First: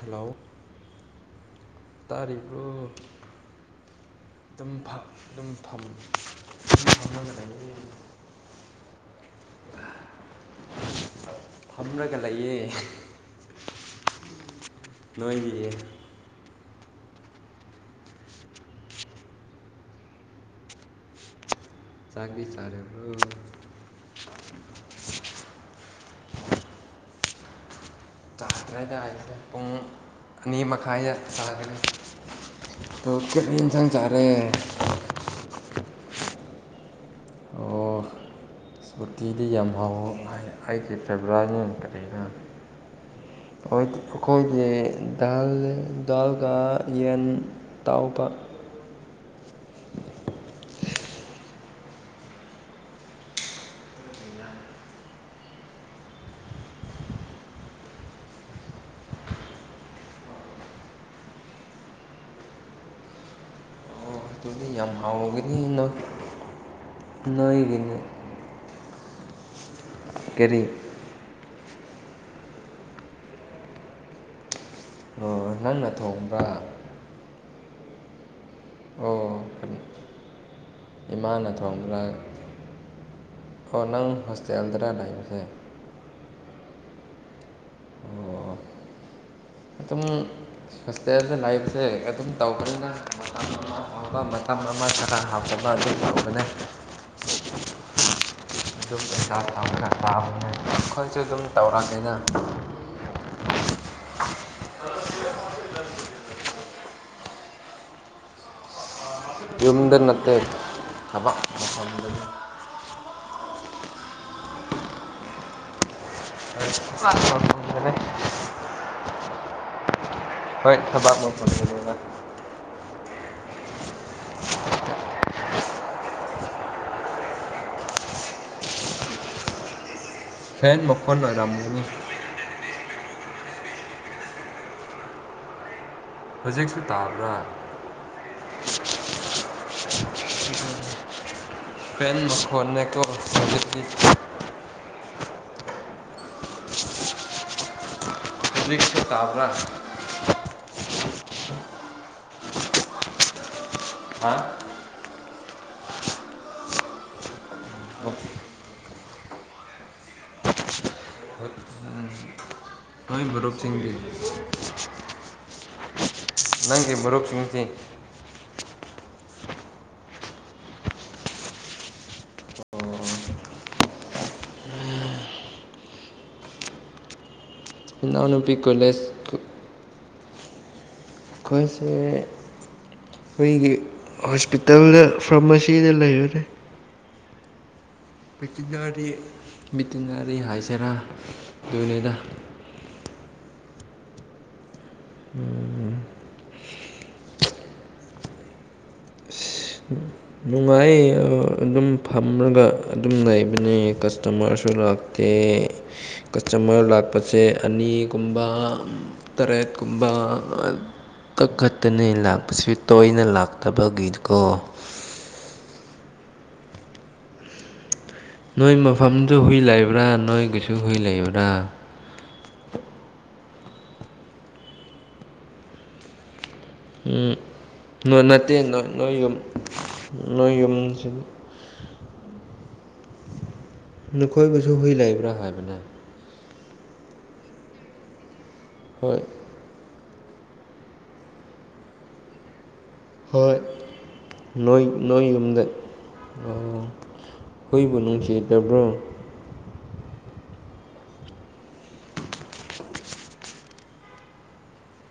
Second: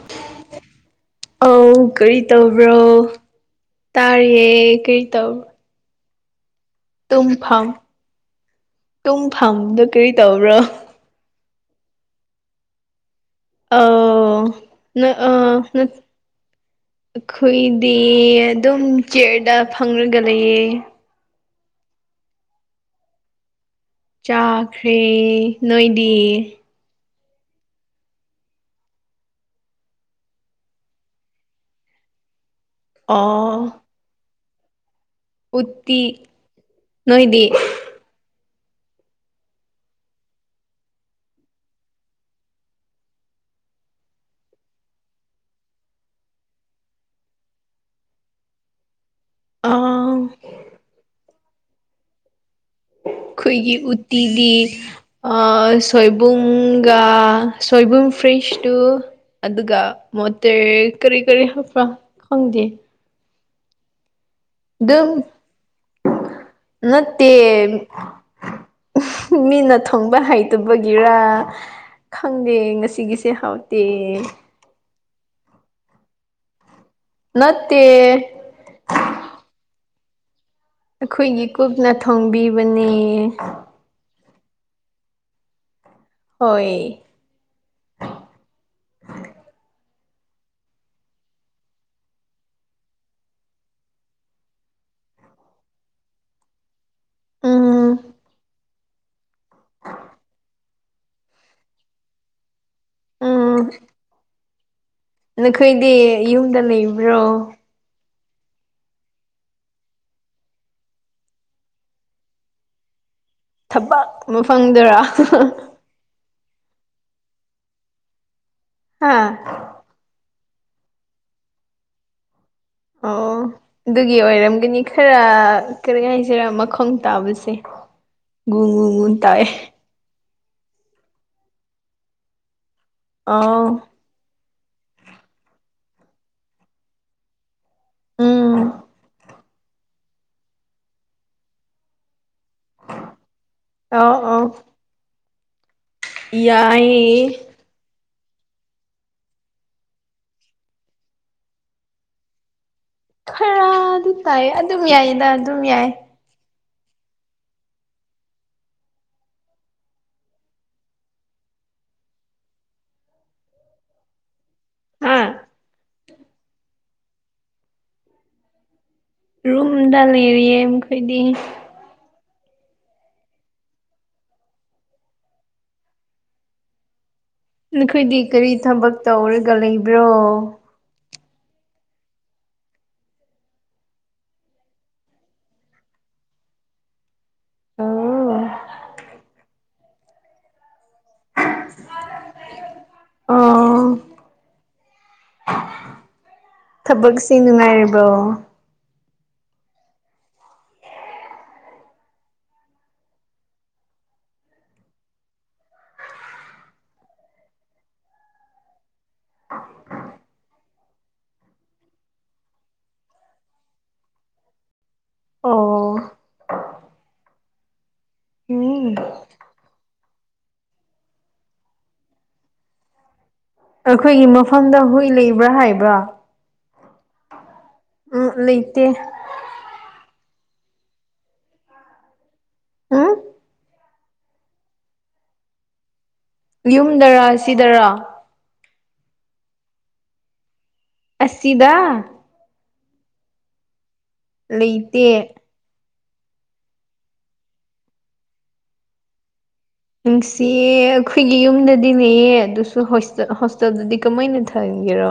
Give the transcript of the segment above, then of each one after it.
Hello ꯑꯧ ꯀꯔꯤ ꯇꯧꯕ꯭ꯔꯣ ꯇꯥꯔꯤꯕ꯭ꯔꯣ ꯇꯥꯏꯌꯦ ꯀꯔꯤ ꯇꯧꯕ꯭ꯔꯣ ꯇꯨꯝꯐꯝ ꯇꯨꯝꯐꯝ ꯇꯨꯝꯐꯝꯗ ꯀꯔꯤ ꯇꯧꯕꯔꯣ ꯐꯝꯂꯒ ꯂꯩꯌꯦ ꯑꯧ ꯅꯣꯏ ꯑ ꯅꯣꯏꯗꯤ ꯑꯩꯈꯣꯏꯗꯤ ꯑꯗꯨꯝ ꯆꯤꯌ꯭ꯔꯗ ꯐꯪꯂꯒ ꯂꯩꯌꯦ ꯆꯥꯛꯗꯤ ꯆꯥꯔꯕꯣ ꯆꯥꯈ꯭ꯔꯦ ꯅꯣꯏꯗꯤ ꯆꯥꯗ꯭ꯉꯥꯏꯗ [unintelligible] ꯍꯥꯏꯈ꯭ꯔꯦ [unintelligible] ꯄꯨꯡ ꯑꯅꯤ ꯃꯈꯥꯏꯗ ꯆꯥꯒꯅꯤ ꯇꯣ [unintelligible] ꯆꯠ ꯑꯣ [unintelligible] ꯌꯦꯡꯁꯥꯡ ꯆꯥꯔꯦ ꯎꯠꯇꯤ ꯅꯣꯏꯗꯤ ꯎꯠꯇꯤꯗꯤ ꯌꯥꯝ ꯍꯥꯎ ꯑꯩꯒꯤ ꯐꯦꯕꯣꯔꯥꯏꯠꯅꯤ ꯀꯔꯤꯅꯣ ꯑ ꯑꯩꯈꯣꯏꯗꯤ ꯗꯥꯜ ꯗꯥꯜꯒ ꯌꯦꯟ ꯇꯥꯎꯕ ꯑ ꯑꯩꯈꯣꯏꯒꯤ ꯈꯣꯏꯒꯤ ꯎꯠꯇꯤꯗꯤ ꯑ ꯁꯣꯏꯕꯨꯝꯒꯥ ꯁꯣꯏꯕꯨꯡꫪꯝ ꯐ꯭ꯔꯦꯁ ꯇꯨ ꯑꯗꯨꯒ ꯃꯣꯠꯇ꯭ꯔ ꯀꯔꯤ ꯀꯔꯤ ꯍꯥꯞꯄ꯭ꯔꯥ ꯈꯪꯗꯦ ꯑꯣ ꯑꯗꯨꯗꯤ ꯌꯥꯝ ꯗꯨꯝ ꯍꯥꯎꯒꯅꯤ ꯅꯣꯏ ꯅꯠꯇꯦ ꯅꯣꯏꯒꯤꯅ ꯃꯤꯅ ꯊꯣꯡꯕ ꯀꯔꯤ ꯍꯩꯇꯕꯒꯤ ꯒꯤꯔꯥ ꯈꯪꯗꯦ ꯉꯁꯤꯒꯤꯁꯦ ꯍꯥꯎꯇꯦ ꯑꯣ ꯅꯪꯅ [unintelligible] ꯊꯣꯡꯕ ꯅꯠꯇꯦ ꯑꯣ ꯑꯩꯈꯣꯏꯒꯤ ꯏꯃꯥꯅ ꯀꯨꯞꯅ ꯊꯣꯡꯕ꯭ꯔꯥ ꯊꯣꯡꯕꯤꯕꯅꯦ ꯑꯣ ꯅꯪ ꯍꯣꯁꯇꯦꯜꯗꯔ ꯂꯩꯥꯕꯁꯦ ꯍꯣꯏ ꯑꯣ ꯑꯗꯨꯝ ꯍꯣꯁꯇꯦꯜ ꯂꯥꯏꯕꯁꯦ ꯑꯗꯨꯝ ꯇꯧꯕꯅꯤꯅ ꯃꯇꯝ ꯑꯃ ꯐꯕ ꯃꯇꯝ ꯑꯃ ꯈꯔ ꯍꯥꯎꯇ ꯃꯥꯗꯤ ꯐꯅꯦ [unintelligible] ꯎꯝ ꯑꯗꯨꯝ ꯄꯩꯁꯥ ꯇ ꯈꯔ ꯇꯥꯕꯅꯦ ꯑꯩꯈꯣꯏꯁꯨ ꯑꯗꯨꯝ ꯇꯧꯔꯛꯑꯦꯗ [unintelligible] ꯎꯝ ꯅꯈꯣꯏꯗꯤ ꯌꯨꯝꯗ ꯂꯩꯕ꯭ꯔꯣ ꯌꯨꯝꯗ ꯅꯠꯇꯦ ꯊꯕꯛ ꯃꯐꯝꯗꯅꯦ ꯊꯕꯛ ꯃꯐꯪꯗꯔꯥ ꯦ [unintelligible] ꯍꯥꯥ ꯍꯣꯏ ꯊꯥꯕꯛ ꯃꯐꯝꯗꯅꯦꯕ ꯑꯣꯎ ꯑꯗꯨꯒꯤ ꯑꯣꯏꯔꯝꯒꯅꯤ ꯈꯔ ꯀꯔꯤ ꯍꯥꯏꯁꯤꯔ ꯃꯈꯣꯡ ꯇꯥꯕꯁꯦ ꯒꯨꯡ ꯒꯨꯡ ꯇꯥꯏꯌꯦ ꯐꯦꯟ ꯃꯈꯣꯟ ꯑꯣꯏꯔꯝꯒꯅꯤ ꯑꯥꯎ ꯍꯧꯖꯤꯛꯁꯨ ꯇꯥꯕ꯭ꯔꯥ ꯎꯝ ꯐꯦꯟ ꯃꯈꯣꯟ ꯅꯦꯀꯣ ꯍꯧꯖꯤꯛꯇꯤ ꯑꯣ ꯌꯥꯏ ꯍꯨꯖꯤꯛꯁꯨ ꯇꯥꯕ꯭ꯔꯥ ꯈꯔ ꯑꯗꯨ ꯍꯥ ꯇꯥꯏ ꯑꯗꯨꯝ ꯌꯥꯏꯗ ꯑꯗꯨꯝ ꯌꯥꯏ ꯅꯣꯏ ꯃꯔꯨꯞꯁꯤꯡꯗꯤ ꯍꯥ ꯅꯪꯒꯤ ꯃꯔꯨꯞ ꯁꯤꯡꯗꯤ ꯔꯨꯝꯗ ꯂꯩꯔꯤꯌꯦ ꯃꯈꯣꯏꯗꯤ ꯅꯈꯣꯏꯗꯤ ꯀꯔꯤ ꯏꯅꯥꯎꯅꯨꯄꯤ ꯊꯕꯛ ꯀꯣꯂꯦꯖ ꯇꯧꯔꯒ ꯂꯩꯕ꯭ꯔꯣ ꯈꯣꯏꯁꯦ ꯈꯣꯏꯒꯤ ꯍꯣꯁꯄꯤꯇꯥꯜꯗ ꯐꯥꯔꯃꯥꯁꯤꯗ ꯂꯩꯕꯅꯦ ꯑꯣ ꯇꯤꯟꯅꯔꯤ ꯕꯤꯇꯤꯟꯅꯔꯤ ꯍꯥꯏꯁꯤꯔꯥ ꯑꯗꯨꯣꯏꯅꯦꯗ ꯑꯣ ꯊꯕꯛꯁꯤ ꯅꯨꯡꯉꯥꯏꯔꯤꯕꯣ ꯅꯨꯡꯉꯥꯏ ꯑꯗꯨꯝ ꯐꯝꯔꯒ ꯑꯗꯨꯝ ꯂꯩꯕꯅꯦ ꯀꯁꯇꯃꯔꯁꯨ ꯂꯥꯛ ꯇꯦ ꯀꯁꯇꯃꯔ ꯂꯥꯛꯄꯁꯦ ꯑꯅꯤꯒꯨꯝꯕ ꯇꯔꯦꯠ ꯀꯨꯝꯕ ꯀꯛꯈꯠꯇꯅ ꯂꯥꯛꯄꯁꯤ ꯇꯣꯏꯅ ꯂꯥꯛꯇꯕꯒꯤꯀꯣ ꯑꯣ ꯅꯣꯏ ꯎꯝ ꯃꯐꯝꯗꯨ ꯍꯨꯏ ꯂꯩꯕ꯭ꯔꯥ ꯅꯣꯏꯒꯤꯁꯨ ꯍꯨꯏ ꯂꯩꯕ꯭ꯔꯥ ꯑꯩꯈꯣꯏꯒꯤ ꯃꯐꯝꯗ ꯍꯨꯏ ꯂꯩꯕ꯭ꯔꯥ ꯍꯥꯏꯕ꯭ꯔꯥ ꯎꯝ ꯅꯣꯏ ꯎꯝ ꯅꯠꯇꯦ ꯂꯩꯇꯦ ꯅꯣꯏ ꯅꯣꯏ ꯌꯨꯝ ꯅꯣꯏ ꯌꯨꯝꯁꯤ ꯎꯝ ꯅꯈꯣꯏꯕꯨꯁꯨ ꯍꯨꯏ ꯂꯩꯕ꯭ꯔꯥ ꯍꯥꯏꯕꯅꯦ ꯌꯨꯝꯗꯔꯥ ꯁꯤꯗꯔꯥ ꯍꯣꯏ ꯑꯁꯤꯗ ꯍꯣꯏ ꯅꯣꯏ ꯅꯣꯏ ꯂꯩꯇꯦ ꯌꯨꯝꯗ ꯑꯣ ꯍꯨꯏꯕꯨ ꯅꯨꯡꯁꯤꯇꯔꯕ꯭ꯔꯣ ꯅꯨꯡꯁꯤꯌꯦ ꯑꯈꯣꯏꯒꯤ ꯌꯨꯝꯗꯗꯤ ꯅꯦꯌꯦ ꯑꯗꯨꯁꯨ ꯍꯣꯏꯁꯇ ꯍꯣꯁꯇꯦꯜꯗꯗꯤ ꯀꯃꯥꯏꯅ ꯊꯍꯒꯦꯔꯣ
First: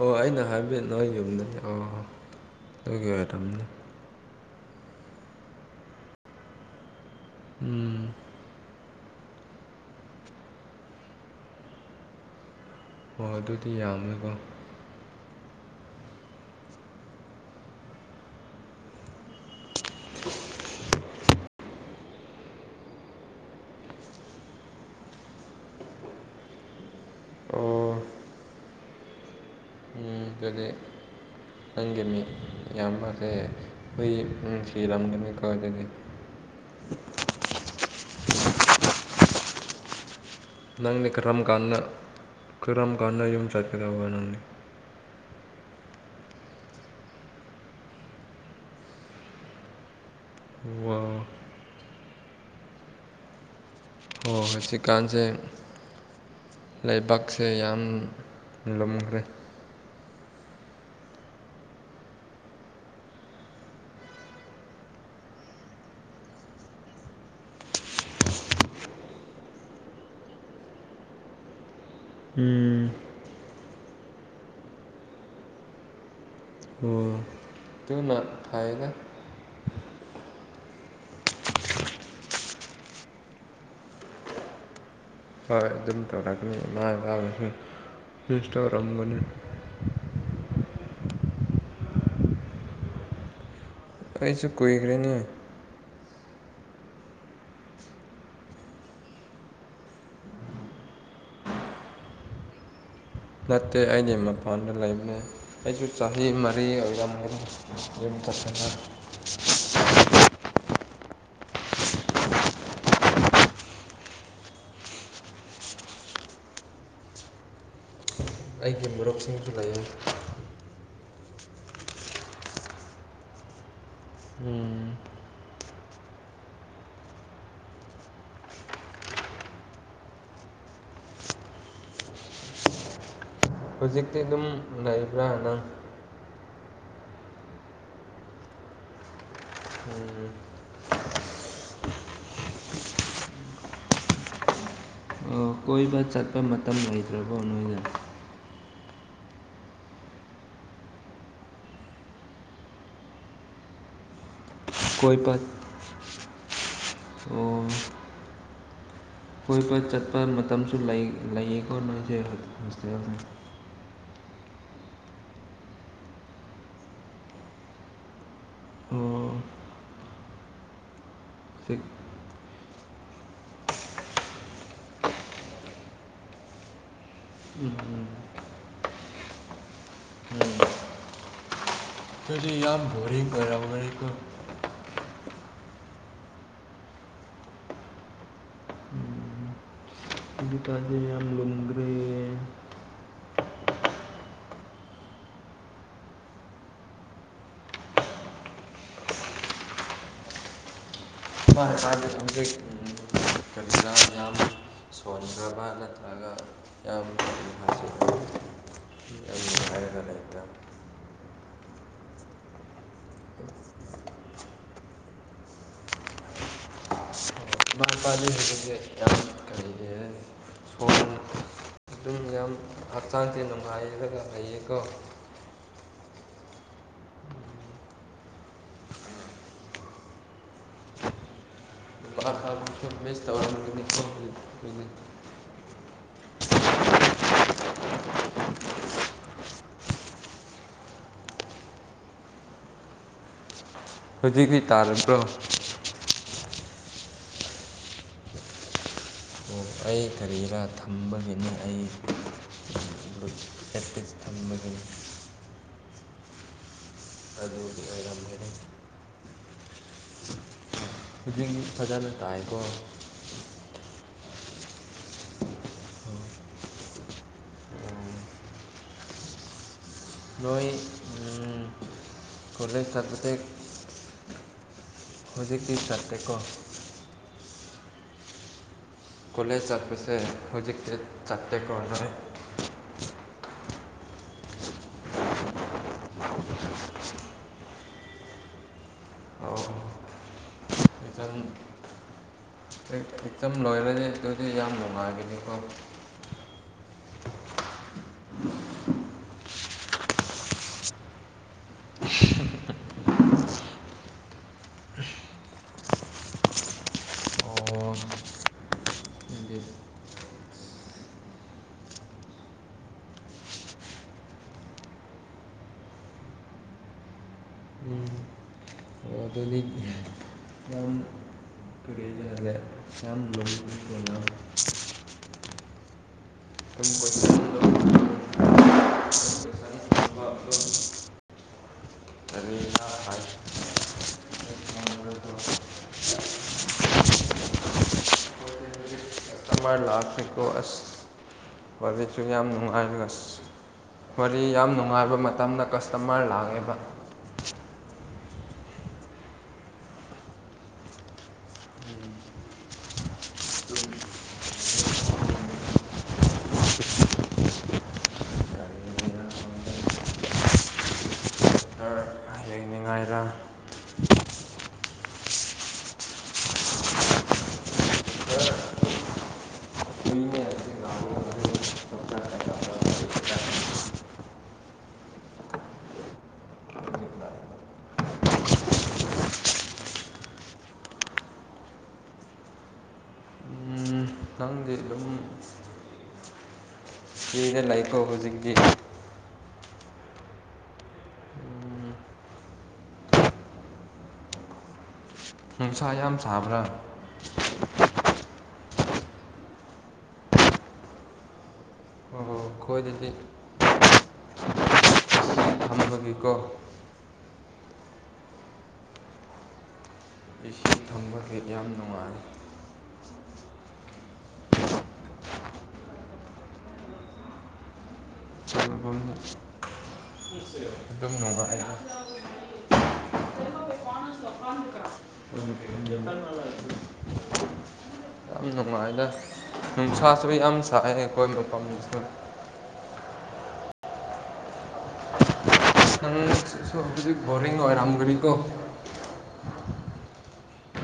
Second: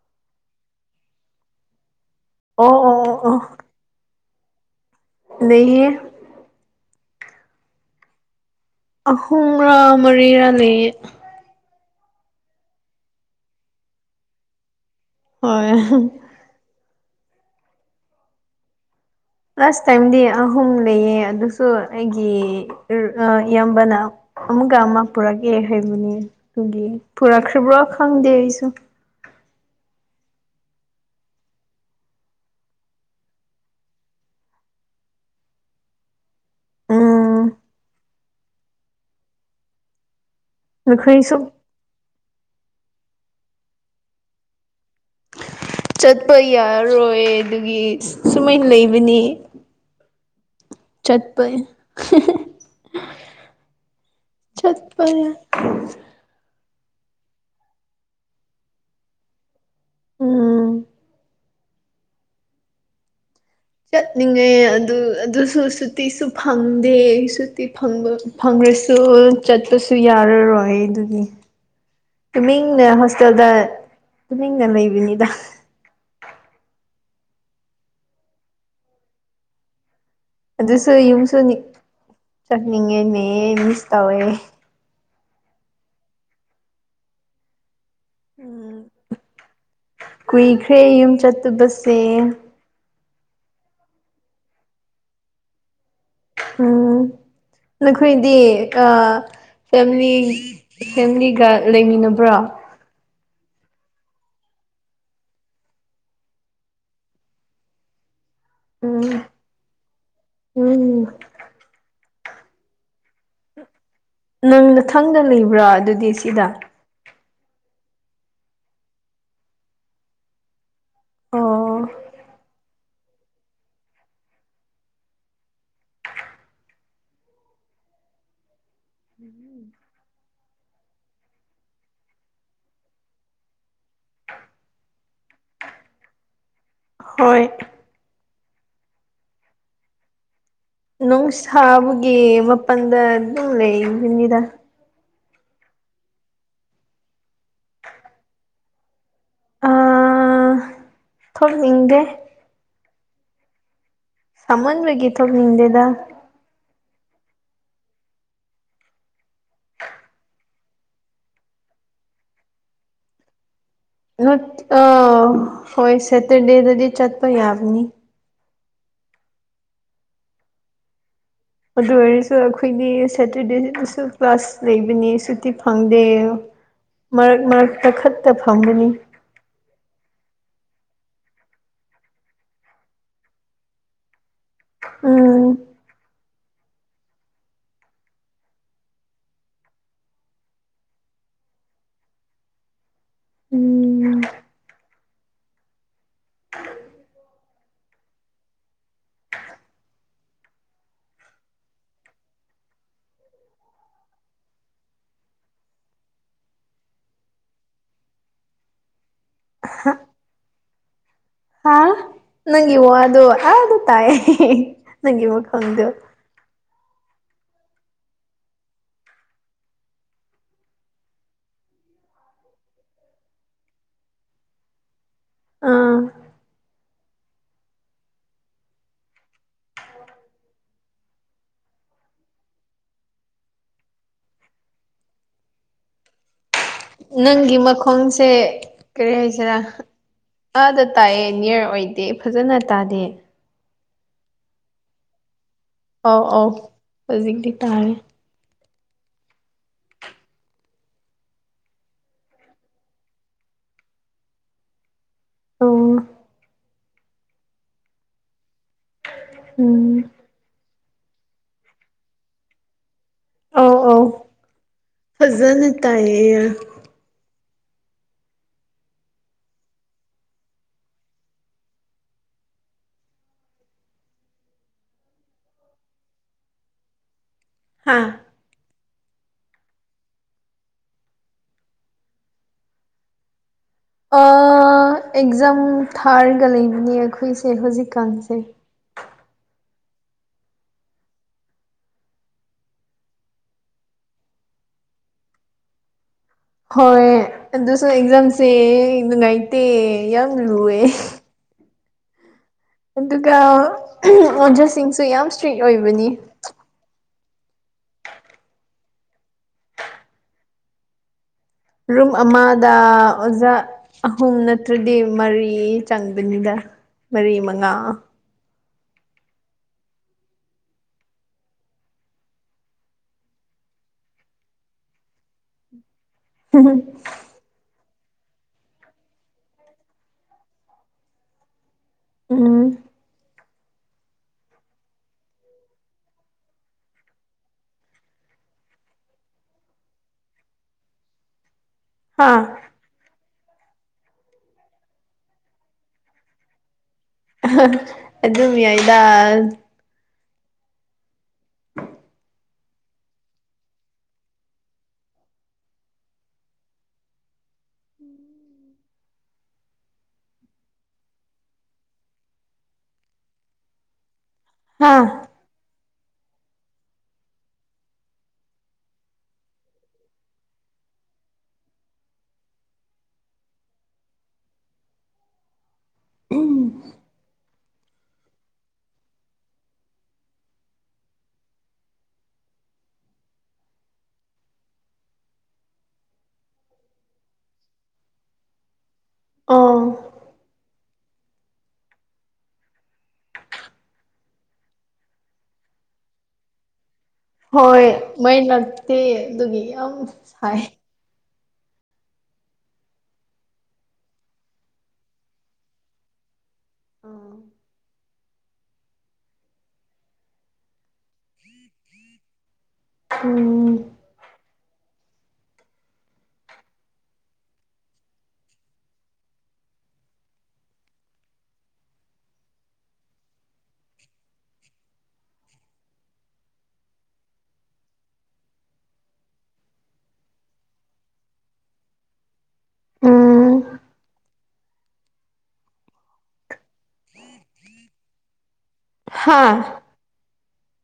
ꯑꯣ ꯑꯩꯅ ꯍꯥꯏꯐꯠ ꯅꯣꯏ ꯌꯨꯝꯗꯗꯤ ꯑꯣ ꯑꯣ ꯑꯣ ꯑꯗꯨꯒꯤ ꯑꯣ ꯑꯣ ꯑꯣꯏꯔꯝꯅꯤ ꯂꯩꯌꯦ ꯎꯝ ꯑꯍꯨꯝꯔꯥ ꯃꯔꯤꯔꯥ ꯂꯩꯌꯦ ꯍꯣꯏ ꯑꯗꯨꯗꯤ ꯌꯥꯝꯃꯦꯀꯣ ꯍꯣꯏ ꯂꯥꯁ ꯇꯥꯏꯝꯗꯤ ꯑꯍꯨꯝ ꯂꯩꯌꯦ ꯑꯗꯨꯁꯨ ꯑꯩꯒꯤ ꯑꯔ ꯑ ꯏꯌꯥꯝꯕꯅ ꯑꯃꯨꯛꯒ ꯑꯃ ꯄꯨꯔꯛꯑꯦ ꯍꯥꯏꯕꯅꯦ ꯑꯗꯨꯒꯤ ꯄꯨꯔꯛꯈ꯭ꯔꯤꯕ꯭ꯔꯣ ꯑꯣ ꯈꯪꯗꯦ ꯑꯩꯁꯨ ꯎ ꯀꯔꯤ ꯅꯪꯒꯤꯅꯤ ꯌꯥꯝꯕꯁꯦ ꯍꯨꯏ ꯅꯨꯡꯁꯤꯔꯝꯒꯅꯤꯀꯣ ꯑꯗꯨꯗꯤ ꯎꯝ ꯅꯪꯅꯤ ꯅꯈꯣꯏꯁꯨ ꯀꯔꯝ ꯀꯥꯟꯅ ꯀꯔꯝ ꯀꯥꯟꯅ ꯌꯨꯝ ꯆꯠꯀ ꯗꯧꯕ ꯅꯪꯅꯤ ꯆꯠꯄ ꯌꯥꯔꯣꯏ ꯑꯗꯨꯒꯤ ꯁꯨꯃꯥꯏ ꯂꯩꯕꯅꯤ ꯋꯥ ꯆꯠꯄꯩ ꯍꯣ ꯍꯧꯖꯤꯛꯀꯥꯟꯁꯦ ꯂꯩꯕꯥꯛꯁꯦ ꯌꯥꯝ ꯂꯨꯝꯈ꯭ꯔꯦ ꯎꯝ ꯆꯠꯅꯤꯡꯉꯦ ꯑꯗꯨ ꯑꯗꯨꯁꯨ ꯁꯨꯇꯤꯁꯨ ꯐꯪꯗꯦ ꯁꯨꯇꯤ ꯐꯪꯕ ꯐꯪꯔꯁꯨ ꯆꯠꯄꯁꯨ ꯌꯥꯔꯔꯣꯏ ꯑꯗꯨꯒꯤ ꯇꯨꯃꯤꯡꯅ ꯎꯝ ꯍꯣꯁꯇꯦꯜꯗ ꯇꯨꯃꯤꯡꯅ ꯂꯩꯕꯅꯤꯗ ꯑꯣ ꯇꯨꯅ ꯐꯩꯗ ꯑꯗꯨꯁꯨ ꯌꯨꯝꯁꯨꯅꯤ ꯆꯠꯅꯤꯡꯉꯦꯅꯦ ꯃꯤꯁ ꯇꯧꯋꯦ ꯍꯣꯏ ꯑꯗꯨꯝ ꯇꯧꯔꯛꯅꯤ ꯃꯥꯥꯏ ꯏꯄꯕꯨꯁꯨ ꯐꯁ ꯇꯧꯔꯝꯒꯅꯤ ꯀꯨꯏꯈ꯭ꯔꯦ ꯌꯨꯝ ꯆꯠꯇꯕꯁꯦ ꯑꯩꯁꯨ ꯀꯨꯏꯈ꯭ꯔꯦꯅꯦ ꯎꯝ ꯅꯈꯣꯏꯗꯤ ꯑ ꯐꯦꯝꯂꯤ ꯐꯦꯝꯂꯤꯒ ꯂꯩꯃꯤꯟꯅꯕ꯭ꯔꯥ ꯅꯠꯇꯦ ꯑꯩꯗꯤ ꯃꯄꯥꯟꯗ ꯂꯩꯕꯅꯦ ꯑꯩꯁꯨ ꯆꯍꯤ ꯃꯔꯤ ꯑꯣꯏꯔꯝꯒꯅꯤ ꯌꯨꯝ ꯆꯠꯇꯕ ꯎꯝ ꯎꯝ ꯅꯪ ꯅꯊꯪꯗ ꯂꯩꯕ꯭ꯔꯥ ꯑꯗꯨꯗꯤ ꯁꯤꯗ ꯑꯩꯒꯤ ꯃꯔꯨꯞꯁꯤꯡꯁꯨ ꯂꯩꯌꯦ ꯑꯣ ꯎꯝ ꯎꯝ ꯍꯧꯖꯤꯛꯇꯤ ꯑꯗꯨꯝ ꯂꯩꯕ꯭ꯔꯥ ꯅꯪ ꯍꯣꯏ ꯎꯝ ꯅꯨꯡ ꯁꯥꯥꯕꯒꯤ ꯃꯄꯥꯟꯗ ꯑꯗꯨꯝ ꯂꯩꯕꯅꯤꯗ꯫ ꯑꯣ ꯀꯣꯏꯕ ꯆꯠꯄ ꯃꯇꯝ ꯂꯩꯗ꯭ꯔꯕꯣ ꯅꯣꯏꯗ ꯑ ꯊꯣꯛꯅꯤꯡꯗꯦ ꯁꯥꯃꯟꯕꯒꯤ ꯀꯣꯏꯕ ꯊꯣꯛꯅꯤꯡꯗꯦꯗ ꯑꯣ ꯀꯣꯏꯕ ꯆꯠꯄ ꯃꯇꯝꯁꯨ ꯂꯩ ꯂꯩꯌꯦꯀꯣ ꯅꯣꯏꯁꯦ ꯍꯣꯁꯇꯦꯜꯁꯦ꯫ ꯅꯠ ꯑ ꯍꯣꯏ ꯁꯦꯇꯔꯗꯦꯗꯗꯤ ꯆꯠꯄ ꯌꯥꯕꯅꯤ꯫ ꯑꯣ ꯍꯧꯖꯤꯛ ꯑꯗꯨ ꯑꯣꯏꯔꯁꯨ ꯑꯩꯈꯣꯏꯗꯤ ꯁꯦꯇꯔꯗꯦꯁꯤꯗꯁꯨ ꯀ꯭ꯂꯥꯁ ꯂꯩꯕꯅꯤ ꯁꯨꯇꯤ ꯐꯪꯗꯦ꯫ ꯃꯔꯛ ꯎꯝ ꯃꯔꯛꯇ ꯈꯠꯇ ꯐꯪꯕꯅꯤ꯫ ꯎꯝ ꯑꯗꯨꯗꯤ ꯌꯥꯝ ꯕꯣꯔꯤꯡ ꯑꯣꯏꯔꯝꯒꯅꯤꯀꯣ꯫ ꯎꯝ ꯑꯗꯨꯇꯥꯔꯗꯤ ꯌꯥꯝ [unintelligible] ꯎꯝ [unintelligible] [unintelligible] ꯁꯣꯟꯈ꯭ꯔꯕ ꯅꯠꯇ꯭ꯔꯒ ꯌꯥꯝ [unintelligible] [unintelligible] ꯍꯥ ꯅꯪꯒꯤ ꯋꯥꯗꯣ ꯑꯥꯗ ꯇꯥꯏꯌꯦ ꯅꯪꯒꯤ ꯃꯈꯣꯟꯗꯨ [unintelligible] ꯁꯣꯟ ꯑꯗꯨꯝ ꯌꯥꯝ ꯍꯛꯆꯥꯡꯁꯦ ꯅꯨꯡꯉꯥꯏꯔꯒ ꯂꯩ ꯌꯦꯀꯣ ꯑꯥ [unintelligible] ꯃꯤꯁ ꯇꯧꯔꯝꯒꯅꯤꯀꯣ [unintelligible] ꯅꯪꯒꯤ ꯃꯈꯣꯡꯁꯦ ꯀꯔꯤ ꯍꯥꯏꯁꯦꯔꯥ ꯑꯥꯗ ꯇꯥꯏꯑꯦ ꯅꯤꯌꯔ ꯑꯣꯏꯗꯦ ꯐꯖꯅ ꯇꯥꯗꯦ꯫ ꯍꯧꯖꯤꯛꯗꯤ ꯇꯥꯔꯕ꯭ꯔꯣ? ꯑꯧ ꯑꯧ ꯍꯧꯖꯤꯛꯇꯤ ꯇꯥꯔꯦ ꯑꯣ ꯑꯩ ꯀꯔꯤꯔ ꯊꯝꯕꯒꯤꯅꯤ ꯑꯩ [unintelligible] ꯊꯝꯕꯒꯤꯅꯤ ꯑꯣ ꯑꯗꯨꯒꯤ ꯑꯣꯏꯔꯝꯒꯅꯤ ꯎꯝ [unintelligible] ꯐꯖꯅ ꯇꯥꯏꯀꯣ ꯑꯧ ꯑꯧ ꯐꯖꯅ ꯑꯣ ꯇꯥꯏꯌꯦ ꯌꯥ ꯅꯣꯏ ꯎꯝ ꯀꯣꯂꯦꯖ ꯆꯠꯄꯁꯦ ꯍꯨꯖꯤꯛꯀꯤ ꯆꯠꯇꯦꯀꯣ ꯍꯥꯥ ꯀꯣꯂꯦꯁ ꯆꯠꯄꯁꯦ ꯍꯨꯖꯤꯛꯇꯤ ꯆꯠꯇꯦꯀꯣ ꯅꯣꯏ ꯑ ꯑꯦꯛꯖꯥꯝ ꯊꯥꯔꯒ ꯂꯩꯕꯅꯦ ꯑꯩꯈꯣꯏꯁꯦ ꯍꯧꯖꯤꯛꯀꯥꯟꯁꯦ ꯑꯣ [inaudible] ꯂꯥꯏꯔꯤꯛꯇꯝ ꯂꯣꯏꯔꯗꯤ ꯑꯗꯨꯗꯤ ꯌꯥꯝ ꯅꯨꯡꯉꯥꯏꯕꯅꯤꯀꯣ ꯍꯣꯏ ꯑꯗꯨꯁꯨ ꯑꯦꯛꯖꯥꯝꯁꯦ ꯅꯨꯡꯉꯥꯏꯇꯦ ꯌꯥꯝ ꯂꯨꯋꯦ꯫ ꯑꯗꯨꯒ ꯑꯍꯨꯡ ꯑꯣꯖꯥꯁꯤꯡꯁꯨ ꯌꯥꯝ ꯏꯁꯇ꯭ꯔꯤꯛ ꯑꯣꯏꯕꯅꯤ INAUDIBLE ꯔꯨꯝ ꯑꯃ ꯗꯥ ꯑꯣꯖꯥ ꯑꯍꯨꯝ ꯅꯠꯇ꯭ꯔꯗꯤ ꯃꯔꯤ ꯆꯪꯒꯅꯤꯗ ꯃꯔꯤ ꯃꯉꯥ ꯑꯣꯑꯣ ꯑꯗꯨꯗꯤ ꯃꯔꯝ UNINTELLIGIBLE INAUDIBLE ꯎꯪꯎꯪ ꯑꯥ ꯍꯣꯏ UNINTELLIGIBLE ꯍꯧꯖꯤꯛꯁꯨ ꯌꯥꯝ ꯍꯥ ꯅꯨꯡꯉꯥꯏ ꯑꯁ ꯐꯔꯤꯌꯥꯝ ꯅꯨꯡꯉꯥꯏꯕ ꯃꯇꯝꯗ ꯀꯁꯇꯃꯔ ꯂꯥꯛꯑꯦꯕ ꯑꯍꯥ ꯑꯗꯨ ꯌꯥꯏꯗ ꯁꯥꯔ ꯌꯦꯡꯅꯤꯡꯉꯥꯏꯔ ꯍꯥ ꯎꯝ ꯎꯪꯎꯪ ꯈꯪꯗꯦ ꯑꯗꯨꯝ ꯁꯤꯔ ꯂꯩ ꯑꯧ ꯍꯧꯖꯤꯛꯀꯤ ꯑꯧ ꯅꯨꯡꯁꯥ ꯌꯥꯝ ꯁꯥꯕ꯭ꯔꯥ ꯍꯣꯏ ꯃꯩ ꯂꯥꯛꯇꯦ ꯑꯗꯨꯒꯤ ꯌꯥꯝ ꯁꯥꯏ UNINTELLIGIBLE ꯑꯥꯎ UNINTELLIGIBLE UNINTELLIGIBLE INAUDIBLE UNINTELLIGIBLE UNINTELLIGIBLE ꯌꯥꯝ ꯅꯨꯡꯉꯥꯏꯅ ꯅꯨꯡꯁꯥꯁꯨ ꯌꯥꯝ ꯁꯥꯏꯑꯦ ꯑꯩꯈꯣꯏ ꯃꯐꯝꯗꯨꯁꯨ ꯎꯪ UNINTELLIGIBLE ꯍꯥ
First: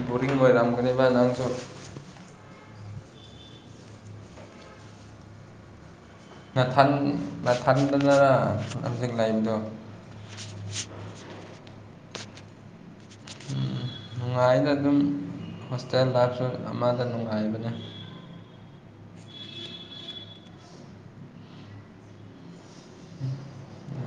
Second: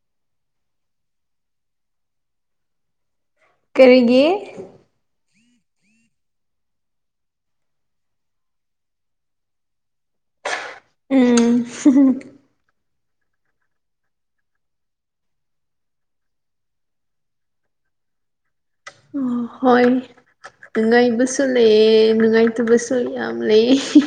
ꯕꯣꯔꯤꯡ ꯑꯣꯏꯔꯝꯒꯅꯤꯕ ꯅꯪꯖꯨ ꯀꯔꯤꯒꯤ ꯅꯥꯊꯟ ꯅꯥꯊꯟꯗꯅ ꯂꯝꯖꯤ ꯂꯩꯕꯗꯣ ꯎꯝ ꯍꯨꯝ꯬꯬ ꯅꯨꯡꯉꯥꯏꯅ ꯑꯗꯨꯝ ꯍꯣꯁꯇꯦꯜ ꯗꯁꯨ ꯑꯃꯗ ꯅꯨꯡꯉꯥꯏꯕꯅꯦ ꯎꯝ ꯍꯣꯏ ꯅꯨꯡꯉꯥꯏꯕꯁꯨ ꯂꯩꯑꯦ ꯅꯨꯡꯉꯥꯏꯇꯕꯁꯨ ꯌꯥꯝ ꯂꯩꯌꯦ